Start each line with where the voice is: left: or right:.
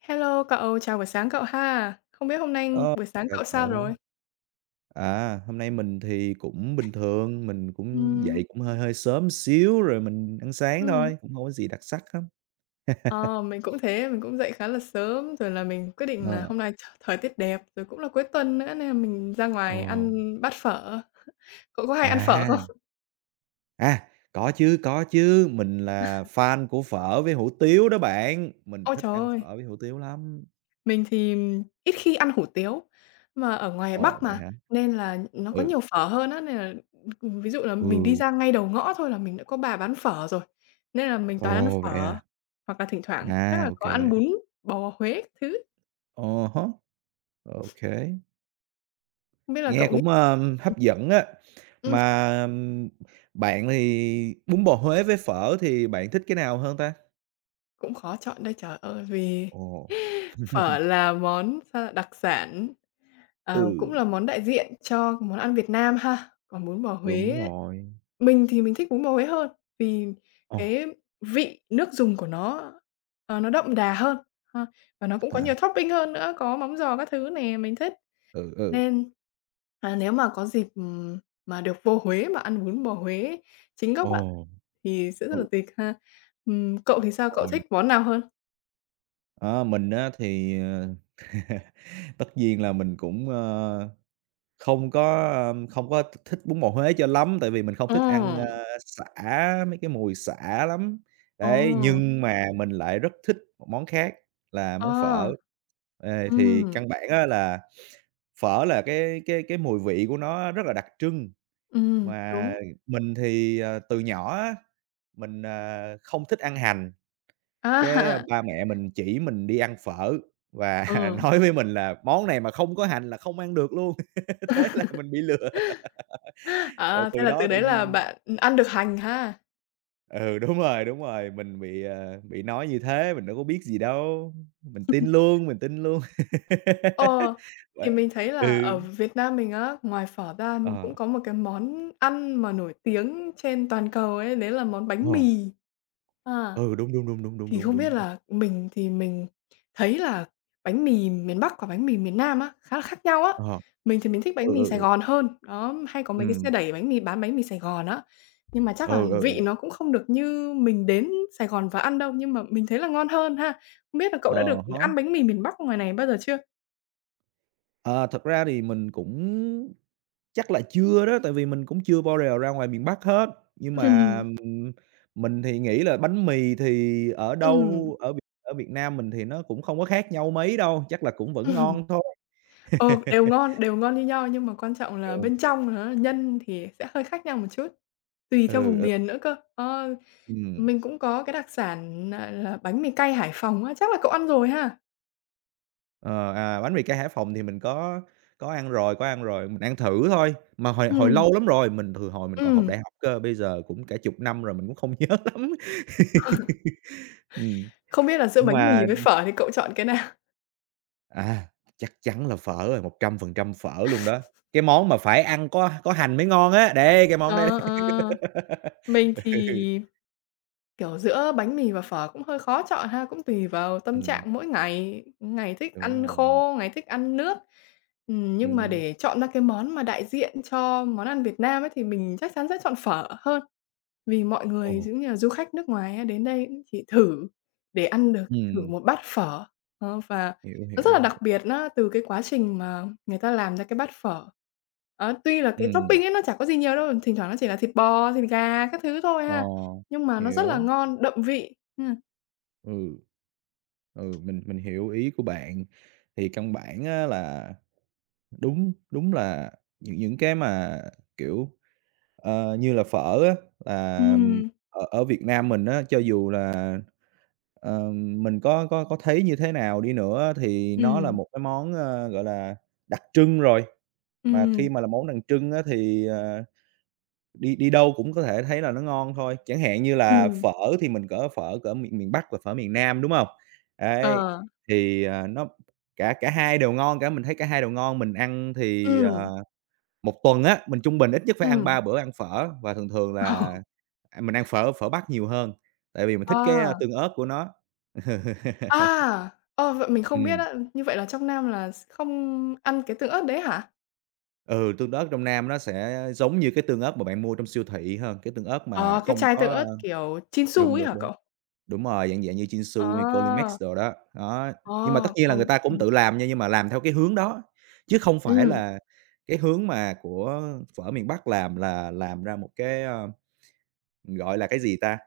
left: Hello cậu, chào buổi sáng cậu ha. Không biết hôm nay
right: Ơ,
left: buổi sáng
right: chào
left: cậu sao
right: cậu.
left: rồi?
right: À, hôm nay mình thì cũng bình thường, mình cũng
left: Ừm,
right: dậy cũng hơi hơi sớm xíu rồi mình ăn sáng
left: ừm,
right: thôi, cũng không có gì đặc sắc lắm.
left: ờ, mình cũng thế, mình cũng dậy khá là sớm, rồi là mình quyết định là
right: Ờ,
left: hôm nay thời tiết đẹp, rồi cũng là cuối tuần nữa nên là mình ra
right: ờ,
left: ngoài ăn bát phở. Cậu có hay ăn phở
right: à,
left: không?
right: à, có chứ, mình là fan của phở với hủ tiếu đó bạn, mình
left: Ôi
right: thích
left: trời
right: ăn
left: ơi!
right: phở với hủ tiếu lắm.
left: Mình thì ít khi ăn hủ tiếu, mà ở ngoài
right: Ồ,
left: Bắc
right: vậy
left: mà,
right: hả?
left: nên là nó có
right: Ừ,
left: nhiều phở hơn á, nên là, ví dụ là mình đi
right: ừ,
left: ra ngay đầu ngõ thôi là mình đã có bà bán phở rồi, nên là mình toàn ăn
right: ồ, vậy
left: phở,
right: à?
left: hoặc là thỉnh thoảng chắc
right: À,
left: là
right: ô
left: có
right: kê.
left: ăn bún bò Huế các thứ.
right: À há.
left: Không biết là
right: Nghe
left: cậu nghĩ.
right: cũng
left: ừm,
right: hấp dẫn á.
left: ừm,
right: Mà, bạn thì bún bò Huế với phở thì bạn thích cái nào hơn ta?
left: Cũng khó chọn đây trời ơi, vì
right: Ồ.
left: phở là món sao đặc sản. Cũng
right: Ừ,
left: là món đại diện cho món ăn Việt Nam ha. Còn bún bò Huế
right: đúng
left: ấy,
right: rồi.
left: mình thì mình thích bún bò Huế hơn, vì
right: Ồ,
left: cái vị nước dùng của nó, nó đậm đà hơn ha, và nó cũng có nhiều
right: à,
left: topping hơn nữa, có mắm giò các thứ này mình thích.
right: ừ, ừ,
left: Nên, nếu mà có dịp, mà được vô Huế mà ăn bún bò Huế chính gốc á,
right: ồ,
left: thì sẽ rất
right: ừ,
left: là tuyệt ha. Cậu thì sao? Cậu
right: rồi.
left: thích món nào hơn?
right: À mình á thì, tất nhiên là mình cũng, không có, không có thích bún bò Huế cho lắm, tại vì mình không
left: Ồ,
right: thích ăn, sả, mấy cái mùi sả lắm.
left: ồ,
right: Đấy, nhưng mà mình lại rất thích một món khác là món phở.
left: ờ,
right: Ê, thì
left: ừm,
right: căn bản á là phở là cái mùi vị của nó rất là đặc trưng, mà
left: đúng.
right: mình thì, từ nhỏ á, mình, không thích ăn hành, cái,
left: À.
right: ba mẹ mình chỉ mình đi ăn phở và
left: Ừ.
right: nói với mình là "Món này mà không có hành là không ăn được luôn." Thế là mình bị lừa. Rồi
left: À, thế
right: từ
left: là từ
right: đó tự
left: đấy là
right: nhiên
left: bạn, ăn được hành ha?
right: ừ, đúng rồi, mình bị, bị nói như thế, mình đâu có biết gì đâu, mình tin luôn, mình tin luôn.
left: Ờ, thì
right: Và
left: mình thấy là ở
right: ừ,
left: Việt Nam mình á, ngoài phở ra
right: ờ,
left: cũng có một cái món ăn mà nổi tiếng trên toàn cầu ấy, đấy là món bánh
right: ờ,
left: mì. À.
right: ừ, đúng, đúng, đúng, đúng, đúng,
left: Thì
right: đúng,
left: không biết
right: đúng.
left: là mình thì mình thấy là bánh mì miền Bắc và bánh mì miền Nam á, khá là khác nhau á.
right: Ờ,
left: Mình thì mình thích bánh
right: ừ,
left: mì
right: ừ,
left: Sài
right: ừ,
left: Gòn hơn, đó, hay có mấy cái xe
right: ừm,
left: đẩy bánh mì bán bánh mì Sài Gòn á. Nhưng mà chắc là
right: ừ, ừ,
left: vị
right: ừ,
left: nó cũng không được như mình đến Sài Gòn và ăn đâu, nhưng mà mình thấy là ngon hơn ha. Không biết là cậu
right: ờ
left: đã được
right: há.
left: ăn bánh mì miền Bắc ngoài này bao giờ chưa?
right: Ờ, thật ra thì mình cũng chắc là chưa đó, tại vì mình cũng chưa bao giờ ra ngoài miền Bắc hết, nhưng mà
left: Ừm.
right: mình thì nghĩ là bánh mì thì ở
left: Ừm.
right: đâu ở Việt Nam mình thì nó cũng không có khác nhau mấy đâu, chắc là cũng vẫn ngon thôi.
left: Ờ, đều ngon như nhau nhưng mà quan trọng là
right: Trường,
left: bên trong nó nhân thì sẽ hơi khác nhau một chút, tùy theo
right: ừ,
left: vùng
right: ừ,
left: miền nữa cơ. Ờ,
right: ừm,
left: mình cũng có cái đặc sản nà là bánh mì cay Hải Phòng á, chắc là cậu ăn rồi ha?
right: ờ, à, bánh mì cay Hải Phòng thì mình có ăn rồi, có ăn rồi, mình ăn thử thôi, mà hồi hồi
left: Ừm,
right: lâu lắm rồi, mình từ hồi mình còn học
left: ừm,
right: đại học cơ, bây giờ cũng cả chục năm rồi mình cũng không nhớ lắm. Ừm,
left: không biết là giữa
right: nhưng
left: bánh mì
right: mà
left: với phở thì cậu chọn cái nào?
right: à, chắc chắn là phở rồi, 100% phở luôn đó, cái món mà phải ăn có hành mới ngon á, đây cái món đây
left: Ờ,
right: đấy.
left: ờ, mình thì.
right: Ừ,
left: Kiểu, giữa bánh mì và phở cũng hơi khó chọn ha, cũng tùy vào tâm
right: ừm,
left: trạng mỗi ngày, ngày thích
right: đúng
left: ăn
right: rồi,
left: khô, ngày thích ăn nước. Nhưng mà
right: ừm,
left: để chọn ra cái món mà đại diện cho món ăn Việt Nam ấy thì mình chắc chắn sẽ chọn phở hơn. Vì mọi người
right: ồ,
left: những như du khách nước ngoài á, đến đây cũng chỉ thử để ăn được thử
right: ừm,
left: một bát phở, và
right: hiểu,
left: nó rất là
right: hiểu, hiểu,
left: đặc biệt nó từ cái quá trình mà người ta làm ra cái bát phở. Đó, tuy là cái
right: ừm,
left: topping ấy nó chả có gì nhiều đâu, thỉnh thoảng nó chỉ là thịt bò, thịt gà các thứ thôi
right: ờ,
left: ha, nhưng mà nó rất là
right: hiểu.
left: ngon, đậm vị.
right: Ừ. Ừ, mình hiểu ý của bạn. Thì căn bản á là đúng đúng là những cái mà, kiểu, như là phở á, là
left: Ừm,
right: ở ở Việt Nam mình á, cho dù là, mình có thấy như thế nào đi nữa thì nó là
left: ừm,
right: một cái món, gọi là, đặc trưng rồi, mà
left: ừm,
right: khi mà là món đặc trưng á thì, đi đi đâu cũng có thể thấy là nó ngon thôi, chẳng hạn như là
left: ừm,
right: phở thì mình có phở cỡ miền miền Bắc và phở miền Nam, đúng hông? Đấy,
left: ờ,
right: thì, nó cả cả hai đều ngon cả, mình thấy cả hai đều ngon. Mình ăn thì,
left: ừm,
right: 1 tuần á, mình trung bình ít nhất phải ăn
left: ừm.
right: 3 bữa ăn phở và thường thường là, mình ăn phở phở Bắc nhiều hơn, tại vì mình
left: Ờ,
right: thích cái,
left: à,
right: tương ớt của nó.
left: à, ờ, vậy mình không biết
right: Ừm,
left: á, như vậy là trong Nam là không ăn cái tương ớt đấy hả?
right: ừ, tương ớt trong Nam nó sẽ giống như cái tương ớt mà bạn mua trong siêu thị hơn, cái tương ớt mà
left: Ờ, cái
right: không
left: chai tương
right: có
left: ớt kiểu Chinsu
right: đúng,
left: ấy
right: đúng,
left: hả
right: đúng.
left: cậu?
right: Đúng rồi, dạng dạng như
left: Ờ.
right: Chinsu hay Colimex đồ đó, đó. Nhưng mà tất
left: Ờ,
right: nhiên là người
left: còn
right: ta cũng
left: ừm,
right: tự làm nha, nhưng mà làm theo cái hướng đó, chứ không phải
left: ừm.
right: là cái hướng mà của phở miền Bắc làm là làm ra một cái, gọi là cái gì ta?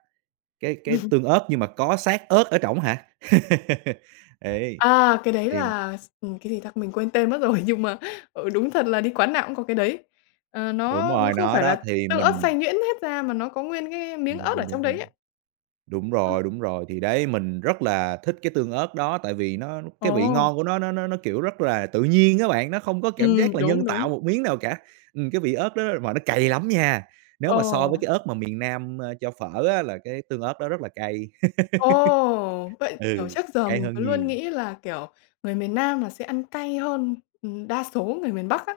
right: Cái tương ớt nhưng mà có xác ớt ở trỏng hả? Ấy,
left: Cái đấy
right: thì
left: là cái gì ta? Mình quên tên mất rồi. Nhưng mà, đúng thật là đi quán nào cũng có cái đấy. Ờ,
right: đúng
left: nó
right: rồi,
left: không
right: nó
left: phải
right: đó,
left: là
right: thì
left: tương ớt xay
right: mình
left: nhuyễn hết ra mà nó có nguyên cái miếng
right: đúng, đúng,
left: ớt ở
right: đúng, đúng,
left: trong đấy
right: đúng.
left: ấy. Ừm.
right: Đúng rồi, thì đấy, mình rất là thích cái tương ớt đó, tại vì nó cái vị
left: Ồ.
right: ngon của nó nó, kiểu, rất là tự nhiên á bạn, nó không có cảm giác
left: Ừm.
right: là
left: Đúng,
right: nhân
left: đúng.
right: tạo một miếng nào cả. Cái vị ớt đó mà nó cay lắm nha, nếu mà so
left: Ờ.
right: với cái ớt mà miền Nam, cho phở á là cái tương ớt đó rất là cay.
left: Ồ! Vậy, kiểu,
right: Ừ,
left: trước giờ
right: cay
left: mình
right: hơn
left: cứ
right: nhiều.
left: luôn nghĩ là, kiểu, người miền Nam là sẽ ăn cay hơn, đa số người miền Bắc á.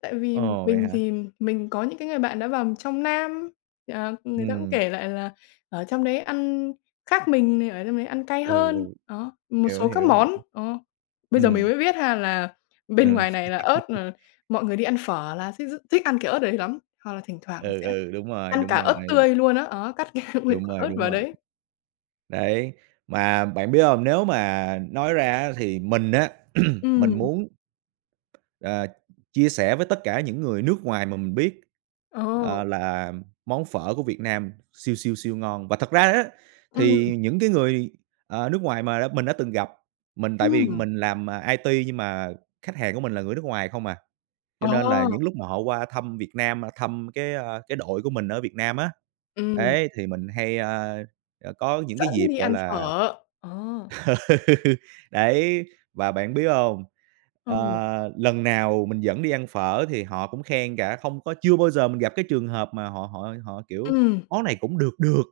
left: Tại vì
right: Ồ, vậy
left: mình
right: hả?
left: thì mình có những cái người bạn đã vào trong Nam, người ta cũng
right: Ừm,
left: kể lại là ở trong đấy ăn khác mình này, ở trong đấy ăn cay
right: ừ,
left: hơn,
right: ừ,
left: đó, một
right: hiểu,
left: số các
right: hiểu, hiểu.
left: món. Ờ, bây giờ mình
right: Ừm,
left: mới biết ha là bên
right: ừm,
left: ngoài này là ớt là mọi người đi ăn phở là thích rất thích ăn cái ớt đấy lắm, hoặc là thỉnh thoảng là
right: ừ,
left: sẽ
right: ừ, đúng rồi,
left: ăn
right: đúng
left: cả ớt
right: rồi,
left: tươi luôn á, đó, cắt nguyên
right: đúng
left: quả
right: rồi,
left: ớt
right: đúng
left: vào
right: rồi.
left: đấy.
right: Đấy, mà bạn biết không? Nếu mà nói ra á thì mình á, mình
left: Ừm.
right: muốn, ờ, chia sẻ với tất cả những người nước ngoài mà mình biết,
left: Ồ,
right: là món phở của Việt Nam siêu, siêu, siêu ngon. Và thật ra á
left: ừm,
right: thì những cái người, nước ngoài mà mình đã từng gặp, mình tại vì
left: ừm,
right: mình làm, IT nhưng mà khách hàng của mình là người nước ngoài không à. Cho
left: ờ,
right: nên là những lúc mà họ qua thăm Việt Nam, thăm cái, cái đội của mình ở Việt Nam á,
left: ừm,
right: ấy, thì mình hay, có những cái
left: dẫn
right: dịp,
left: đi
right: gọi
left: ăn
right: là
left: phở. Ờ,
right: đấy, và bạn biết hông,
left: ừm,
right: lần nào mình dẫn đi ăn phở thì họ cũng khen cả, không có chưa bao giờ mình gặp cái trường hợp mà họ họ họ, kiểu,
left: ừm,
right: món này cũng được được.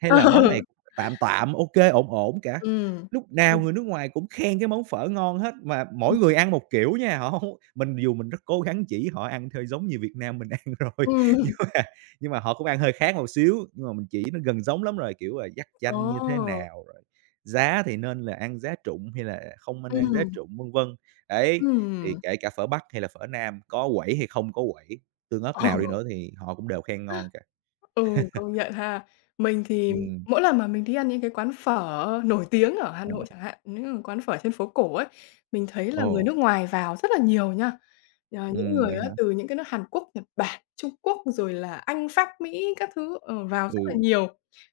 right: Hay là món
left: ờ,
right: này cũng tạm tạm, ok ổn ổn cả.
left: ừm,
right: Lúc nào
left: ừm,
right: người nước ngoài cũng khen cái món phở ngon hết, mà
left: ừm,
right: mỗi người ăn một kiểu nha, họ hông mình dù mình rất cố gắng chỉ họ ăn theo giống như Việt Nam mình ăn rồi,
left: ừm,
right: nhưng mà nhưng mà họ cũng ăn hơi khác một xíu, nhưng mà mình chỉ nó gần giống lắm rồi, kiểu là dắt
left: ồ,
right: chanh như thế nào, rồi giá thì nên là ăn giá trụng hay là không nên ăn giá
left: ừm,
right: trụng, vân vân. Đấy, thì
left: ừm,
right: kể cả phở Bắc hay là phở Nam, có quẩy hay không có quẩy, tương ớt
left: ờ,
right: nào đi nữa thì họ cũng đều khen ngon cả.
left: ừ, công nhận ha. Mình thì
right: Ừm,
left: mỗi lần mà mình đi ăn những cái quán phở nổi tiếng ở Hà
right: ờ,
left: Nội chẳng hạn, những cái quán phở trên phố cổ ấy, mình thấy
right: ờ.
left: là người nước ngoài vào rất là nhiều nha. Ờ, những người
right: Vậy
left: á,
right: hả?
left: từ những cái nước Hàn Quốc, Nhật Bản, Trung Quốc rồi là Anh, Pháp, Mỹ các thứ, vào rất là
right: Ừ,
left: nhiều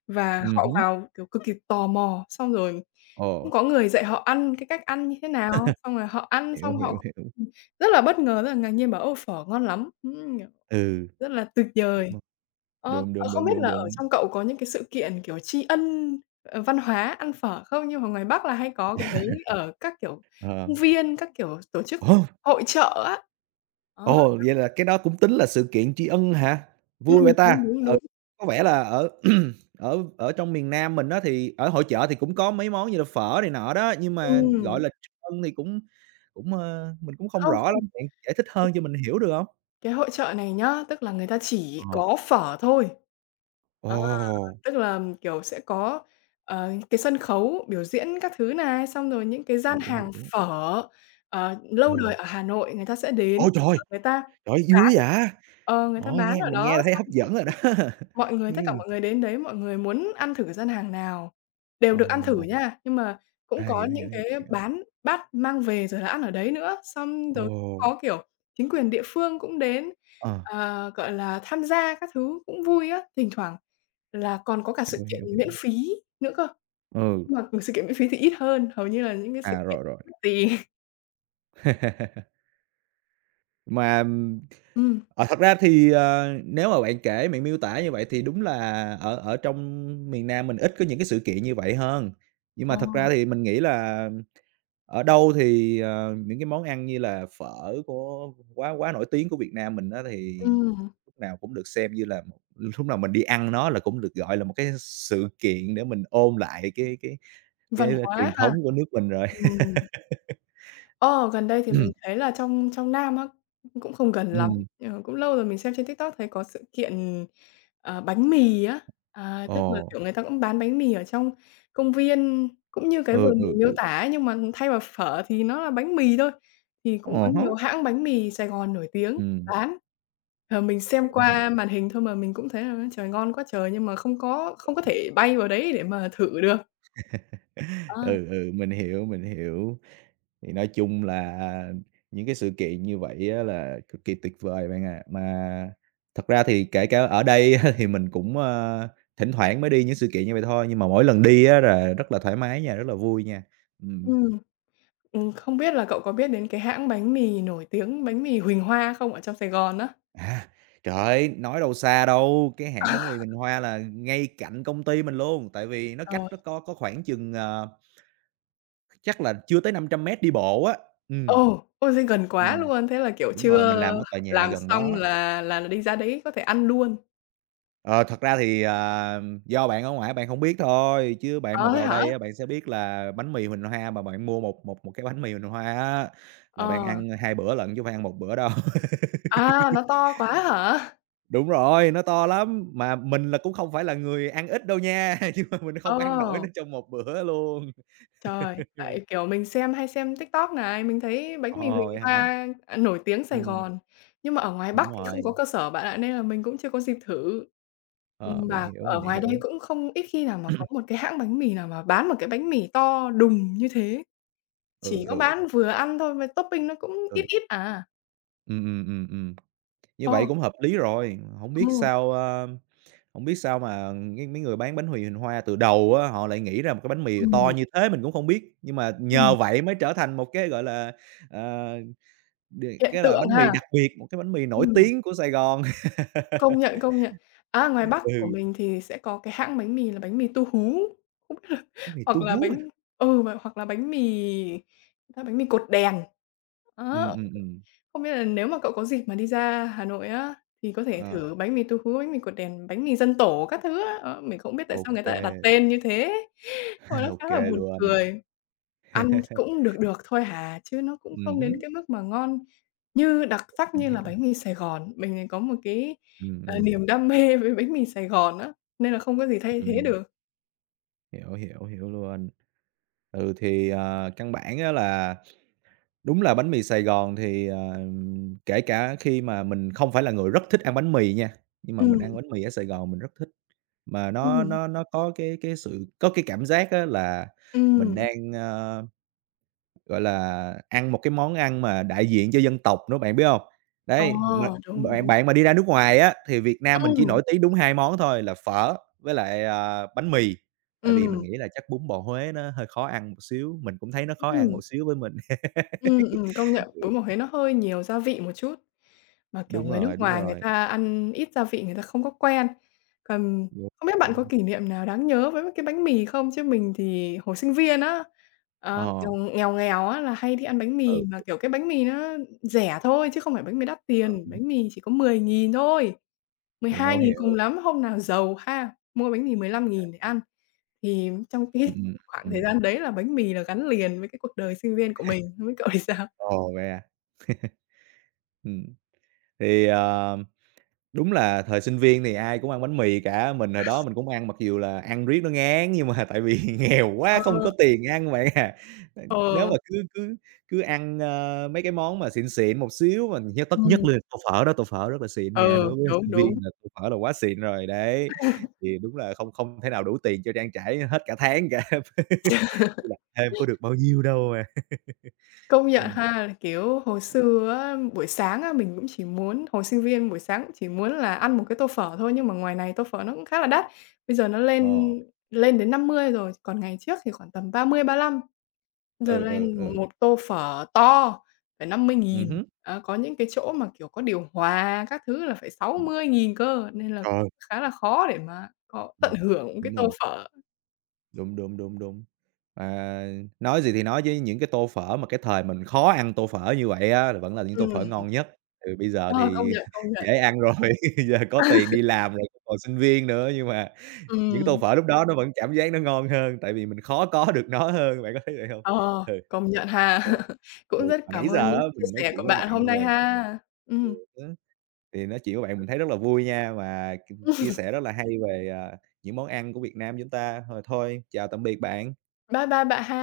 left: và họ
right: hứm,
left: vào, kiểu, cực kỳ tò mò, xong rồi
right: ồ,
left: cũng có người dạy họ ăn cái cách ăn như thế nào, xong rồi họ ăn
right: hiểu,
left: xong họ
right: hiểu,
left: cũng
right: hiểu.
left: ừ, rất là bất ngờ, rất là ngạc nhiên, bảo: "Ô, phở ngon lắm!" Ừm.
right: Ừ,
left: Rất là tuyệt
right: đúng
left: vời.
right: rồi,
left: Ờ,
right: đúng,
left: ờ,
right: đúng,
left: không
right: đúng,
left: biết
right: đúng,
left: là ở
right: đúng.
left: trong cậu có những cái sự kiện, kiểu, tri ân, văn hóa ăn phở không? Nhưng mà ngoài Bắc là hay có cái đấy ở các, kiểu,
right: Ờ.
left: công viên, các, kiểu, tổ chức
right: Ồ!
left: hội chợ á. Đó,
right: Ồ, vậy là cái đó cũng tính là sự kiện tri ân hả? Vui vậy ta?
left: đúng, đúng,
right: Ừ,
left: đúng.
right: có vẻ là ở ở ở trong miền Nam mình á thì ở hội chợ thì cũng có mấy món như là phở này nọ đó, nhưng mà,
left: Ừm,
right: gọi là, tri ân thì cũng cũng, mình cũng không
left: không,
right: rõ
left: không,
right: lắm, bạn giải thích hơn cho mình hiểu được hông?
left: cái hội chợ này nhá, tức là người ta chỉ
right: Ờ,
left: có phở thôi.
right: ồ,
left: Tức là, kiểu, sẽ có, cái sân khấu biểu diễn các thứ này, xong rồi những cái gian
right: hiểu,
left: hàng
right: hiểu,
left: phở, lâu đời
right: ồ.
left: ở Hà Nội người ta sẽ đến,
right: Ôi trời!
left: người ta
right: Trời, ơi,
left: bán
right: vui quá vậy!
left: người ta
right: Ồ,
left: bán
right: nghe
left: ở
right: mình
left: đó
right: nghe là thấy
left: xong,
right: hấp
left: kiểu,
right: dẫn rồi đó.
left: mọi người tất cả
right: Ừm.
left: mọi người đến đấy, mọi người muốn ăn thử gian hàng nào đều
right: Ồ,
left: được ăn thử nha. Nhưng mà cũng
right: à,
left: có
right: hiểu,
left: những
right: hiểu, hiểu,
left: cái
right: hiểu.
left: bán bát mang về rồi là ăn ở đấy nữa, xong rồi cũng
right: Ồ,
left: có, kiểu, chính quyền địa phương cũng đến,
right: ờ,
left: gọi là, tham gia các thứ cũng vui á. Thỉnh thoảng là còn có cả sự
right: hiểu,
left: kiện
right: hiểu,
left: miễn
right: hiểu.
left: phí nữa cơ,
right: Ừ,
left: nhưng mà, sự kiện miễn phí thì ít hơn, hầu như là những cái sự
right: à,
left: kiện
right: rồi, rồi.
left: mất tiền.
right: Mà,
left: Ừm.
right: thật ra thì, nếu mà bạn kể, bạn miêu tả như vậy thì đúng là ở ở trong miền Nam mình ít có những cái sự kiện như vậy hơn. Nhưng
left: Ờ.
right: mà thật ra thì mình nghĩ là ở đâu thì, những cái món ăn như là phở của quá quá nổi tiếng của Việt Nam mình á, thì
left: Ừm,
right: lúc nào cũng được xem như là một lúc nào mình đi ăn nó là cũng được gọi là một cái sự kiện để mình ôn lại
left: văn
right: cái,
left: hóa
right: truyền
left: ha.
right: thống của nước mình rồi.
left: Ừm. Ờ, gần đây thì mình thấy là trong trong Nam á, cũng không gần lắm,
right: Ừm,
left: cũng lâu rồi mình xem trên TikTok thấy có sự kiện, bánh mì á,
right: ồ,
left: tức là, kiểu, người ta cũng bán bánh mì ở trong công viên, cũng như cái
right: ừ,
left: vừa
right: ừ,
left: mình
right: ừ,
left: miêu tả ấy, nhưng mà thay vào phở thì nó là bánh mì thôi. Thì
right: à
left: cũng có
right: há,
left: nhiều hãng bánh mì Sài Gòn nổi tiếng
right: ừm,
left: bán. Ờ, mình xem
right: hiểu, hiểu.
left: qua màn hình thôi mà mình cũng thấy là "Ôi trời, ngon quá trời!" nhưng mà không có thể bay vào đấy để mà thử được. Ờ.
right: Ừ, ừ, mình hiểu, mình hiểu. Thì nói chung là những cái sự kiện như vậy á là cực kỳ tuyệt vời bạn ạ. Mà thật ra thì kể cả ở đây á thì mình cũng, thỉnh thoảng mới đi những sự kiện như vậy thôi, nhưng mà mỗi lần đi á là rất là thoải mái nha, rất là vui nha. Ừm.
left: Ừm. Không biết là cậu có biết đến cái hãng bánh mì nổi tiếng, bánh mì Huỳnh Hoa không? Ở trong Sài Gòn á.
right: À, trời ơi, nói đâu xa đâu, cái hãng bánh mì Bình Hoa là ngay cạnh công ty mình luôn, tại vì nó
left: Ờ,
right: cách nó có khoảng chừng, chắc là chưa tới 500 m đi bộ á. Ừm.
left: ồ, ôi, thế gần quá
right: Ừm,
left: luôn, thế là, kiểu,
right: đúng rồi, mình
left: trưa
right: làm ở tòa nhà
left: làm
right: gần
left: xong
right: đó.
left: là đi ra đấy có thể ăn luôn.
right: Ờ, thật ra thì, do bạn ở ngoài bạn không biết thôi, chứ bạn mà
left: Ờ, thế
right: vào
left: hả?
right: đây á, bạn sẽ biết là bánh mì Huỳnh Hoa mà bạn mua một một một cái bánh mì Huỳnh Hoa á, là bạn
left: Ờ.
right: ăn 2 bữa lận chứ không phải ăn một bữa đâu.
left: À, nó to quá hả?
right: Đúng rồi, nó to lắm, mà mình là cũng không phải là người ăn ít đâu nha, nhưng mà mình không ăn nổi
left: Ờ,
right: nó trong một bữa luôn.
left: trời, tại, kiểu, mình xem hay xem TikTok này, mình thấy bánh mì
right: Ồ,
left: Huỳnh
right: vậy hả?
left: Hoa, nổi tiếng Sài
right: Ừm,
left: Gòn, nhưng mà ở ngoài Bắc
right: đúng
left: thì không có
right: rồi,
left: cơ sở bạn ạ, nên là mình cũng chưa có dịp thử. Ừm,
right: ờ, mình
left: và
right: hiểu,
left: ở
right: mình
left: ngoài đây
right: hiểu.
left: cũng không ít khi nào mà có một cái hãng bánh mì nào mà bán một cái bánh mì to đùng như thế, chỉ
right: Ừ,
left: có
right: ừ,
left: bán vừa ăn thôi mà topping nó cũng ít
right: ừ,
left: ít à.
right: ừm, ừm, ừm, ừm, như vậy
left: Ồ,
right: cũng hợp lý rồi, không biết
left: ừ,
right: sao, hổng biết sao mà cái mấy người bán bánh mì hình hoa từ đầu á, họ lại nghĩ ra một cái bánh mì
left: ừm,
right: to như thế mình cũng không biết, nhưng mà
left: ừm,
right: nhờ vậy mới trở thành một cái, gọi là, ờ, đ
left: hiện
right: cái là
left: tượng
right: bánh mì
left: ha.
right: đặc biệt, một cái bánh mì nổi
left: Ừm,
right: tiếng của Sài Gòn.
left: công nhận, công nhận. Á, ngoài Bắc của
right: Ừ,
left: mình thì sẽ có cái hãng bánh mì là bánh mì Tu Hú, không biết là
right: bánh mì
left: hoặc
right: tu
left: là
right: hú à.
left: bánh và hoặc là bánh mì ta bánh mì cột đèn, á.
right: Ừm, ừm, ừm.
left: Không biết là nếu mà cậu có dịp mà đi ra Hà Nội á, thì có thể
right: Ờ,
left: thử bánh mì tú hú, bánh mì cột đèn, bánh mì dân tổ các thứ á. Đó, mình không biết tại
right: ô
left: sao người ta
right: kê,
left: lại đặt tên như thế, nhưng mà nó
right: ô
left: khá là
right: kê
left: buồn
right: luôn.
left: cười. Ăn cũng được được thôi hà, chứ nó cũng không đến
right: Hứm,
left: cái mức mà ngon như đặc sắc
right: mình
left: như là
right: hiểu.
left: bánh mì Sài Gòn. Mình thì có một cái,
right: Ừm, ừm,
left: niềm đam mê với bánh mì Sài Gòn á, nên là không có gì thay thế
right: ừm,
left: được.
right: hiểu, hiểu, hiểu luôn. Ừ, thì, ờ, căn bản á là Đúng là bánh mì Sài Gòn thì, kể cả khi mà mình không phải là người rất thích ăn bánh mì nha, nhưng mà mình
left: Ừm,
right: ăn bánh mì ở Sài Gòn mình rất thích, mà nó
left: ừm,
right: nó nó có cái sự có cái cảm giác á là mình
left: ừm.
right: đang, gọi là, ăn một cái món ăn mà đại diện cho dân tộc nữa, bạn biết không?
left: Ờ,
right: Đấy, mà
left: đúng,
right: bạn
left: đúng.
right: bạn mà đi ra nước ngoài á, thì Việt Nam mình chỉ
left: Ừm,
right: nổi tiếng đúng 2 món thôi là phở với lại, bánh mì, tại vì mình
left: ừm,
right: nghĩ là chắc bún bò Huế nó hơi khó ăn một xíu, mình cũng thấy nó khó ăn
left: ừm.
right: một xíu với mình.
left: Công nhận. Bún bò Huế nó hơi nhiều gia vị một chút, mà, kiểu,
right: Đúng
left: người nước
right: rồi, đúng
left: ngoài người
right: rồi.
left: ta ăn ít gia vị người ta không có quen. Còn
right: Đúng,
left: không biết
right: đúng,
left: bạn có
right: đúng.
left: kỷ niệm nào đáng nhớ với cái bánh mì không? Chứ mình thì hồi sinh viên á,
right: Ờ,
left: kiểu, nghèo nghèo á là hay đi ăn bánh mì
right: ừ,
left: mà, kiểu, cái bánh mì nó rẻ thôi chứ không phải bánh mì đắt tiền,
right: ừ,
left: bánh mì chỉ có 10.000 thôi, mười hai
right: hiểu,
left: nghìn cùng
right: hiểu.
left: lắm, hôm nào giàu ha, mua bánh mì 15.000 để ăn. Thì trong
right: Ừm,
left: cái
right: ừm,
left: khoảng thời
right: ừm.
left: gian đấy là bánh mì là gắn liền với cái cuộc đời sinh viên của mình, không biết cậu thì sao?
right: Ồ, vậy à? Ừm, thì, ờ Đúng là thời sinh viên thì ai cũng ăn bánh mì cả, mình hồi đó mình cũng ăn mặc dù là ăn riết nó ngán nhưng mà tại vì nghèo quá
left: Ờ,
right: không có tiền ăn bạn à. Ờ, nếu
left: ờ,
right: mà cứ cứ cứ ăn, mấy cái món mà xịn xịn một xíu mà nhất
left: ừm,
right: là tô phở đó, tô phở rất là xịn nha,
left: ừ,
right: đối với
left: đúng,
right: sinh
left: đúng.
right: viên là tô phở là quá xịn rồi, đấy. Thì đúng là không không thể nào đủ tiền cho trang trải hết cả tháng cả, là thêm có được bao nhiêu đâu à.
left: Công nhận
right: Ừm,
left: ha, là, kiểu, hồi xưa á, buổi sáng á, mình cũng chỉ muốn hồi sinh viên buổi sáng cũng chỉ muốn là ăn một cái tô phở thôi, nhưng mà ngoài này tô phở nó cũng khá là đắt. Bây giờ nó lên
right: ờ,
left: lên đến 50 rồi, còn ngày trước thì khoảng tầm 30, lăm giờ
right: ừ, ừ,
left: lên
right: ừ,
left: một tô phở to phải 50.000.
right: hứm.
left: Đó, có những cái chỗ mà, kiểu, có điều hòa các thứ là phải sáu
right: Ờ,
left: mươi nghìn cơ, nên là
right: trời,
left: khá là khó để mà có
right: ừm,
left: tận hưởng cái
right: đúng
left: tô
right: rồi.
left: phở.
right: Đúng, đúng, đúng, đúng. À, nói gì thì nói chứ những cái tô phở mà cái thời mình khó ăn tô phở như vậy á, là vẫn là những tô phở
left: Ừm,
right: ngon nhất. Ừ, bây giờ
left: ờ, công
right: thì
left: nhận, công nhận.
right: dễ ăn rồi, giờ có tiền đi làm rồi, còn sinh viên nữa, nhưng mà những tô
left: Ừm,
right: phở lúc đó nó vẫn cảm giác nó ngon hơn, tại vì mình khó có được nó hơn, bạn có thấy vậy không?
left: ờ,
right: Ừ.
left: công nhận ha.
right: OK. Ừ,
left: Cũng rất
right: mà nãy
left: cảm ơn
right: giờ
left: những
right: á
left: cái chia
right: mình nói
left: sẻ của
right: chuyện với
left: bạn
right: bạn
left: hôm
right: về
left: nay ha.
right: nhiều
left: Ừm,
right: thứ, thì nói chuyện với bạn mình thấy rất là vui nha và chia sẻ rất là hay về, những món ăn của Việt Nam chúng ta. Rồi thôi chào tạm biệt bạn.
left: bye bye bạn ha.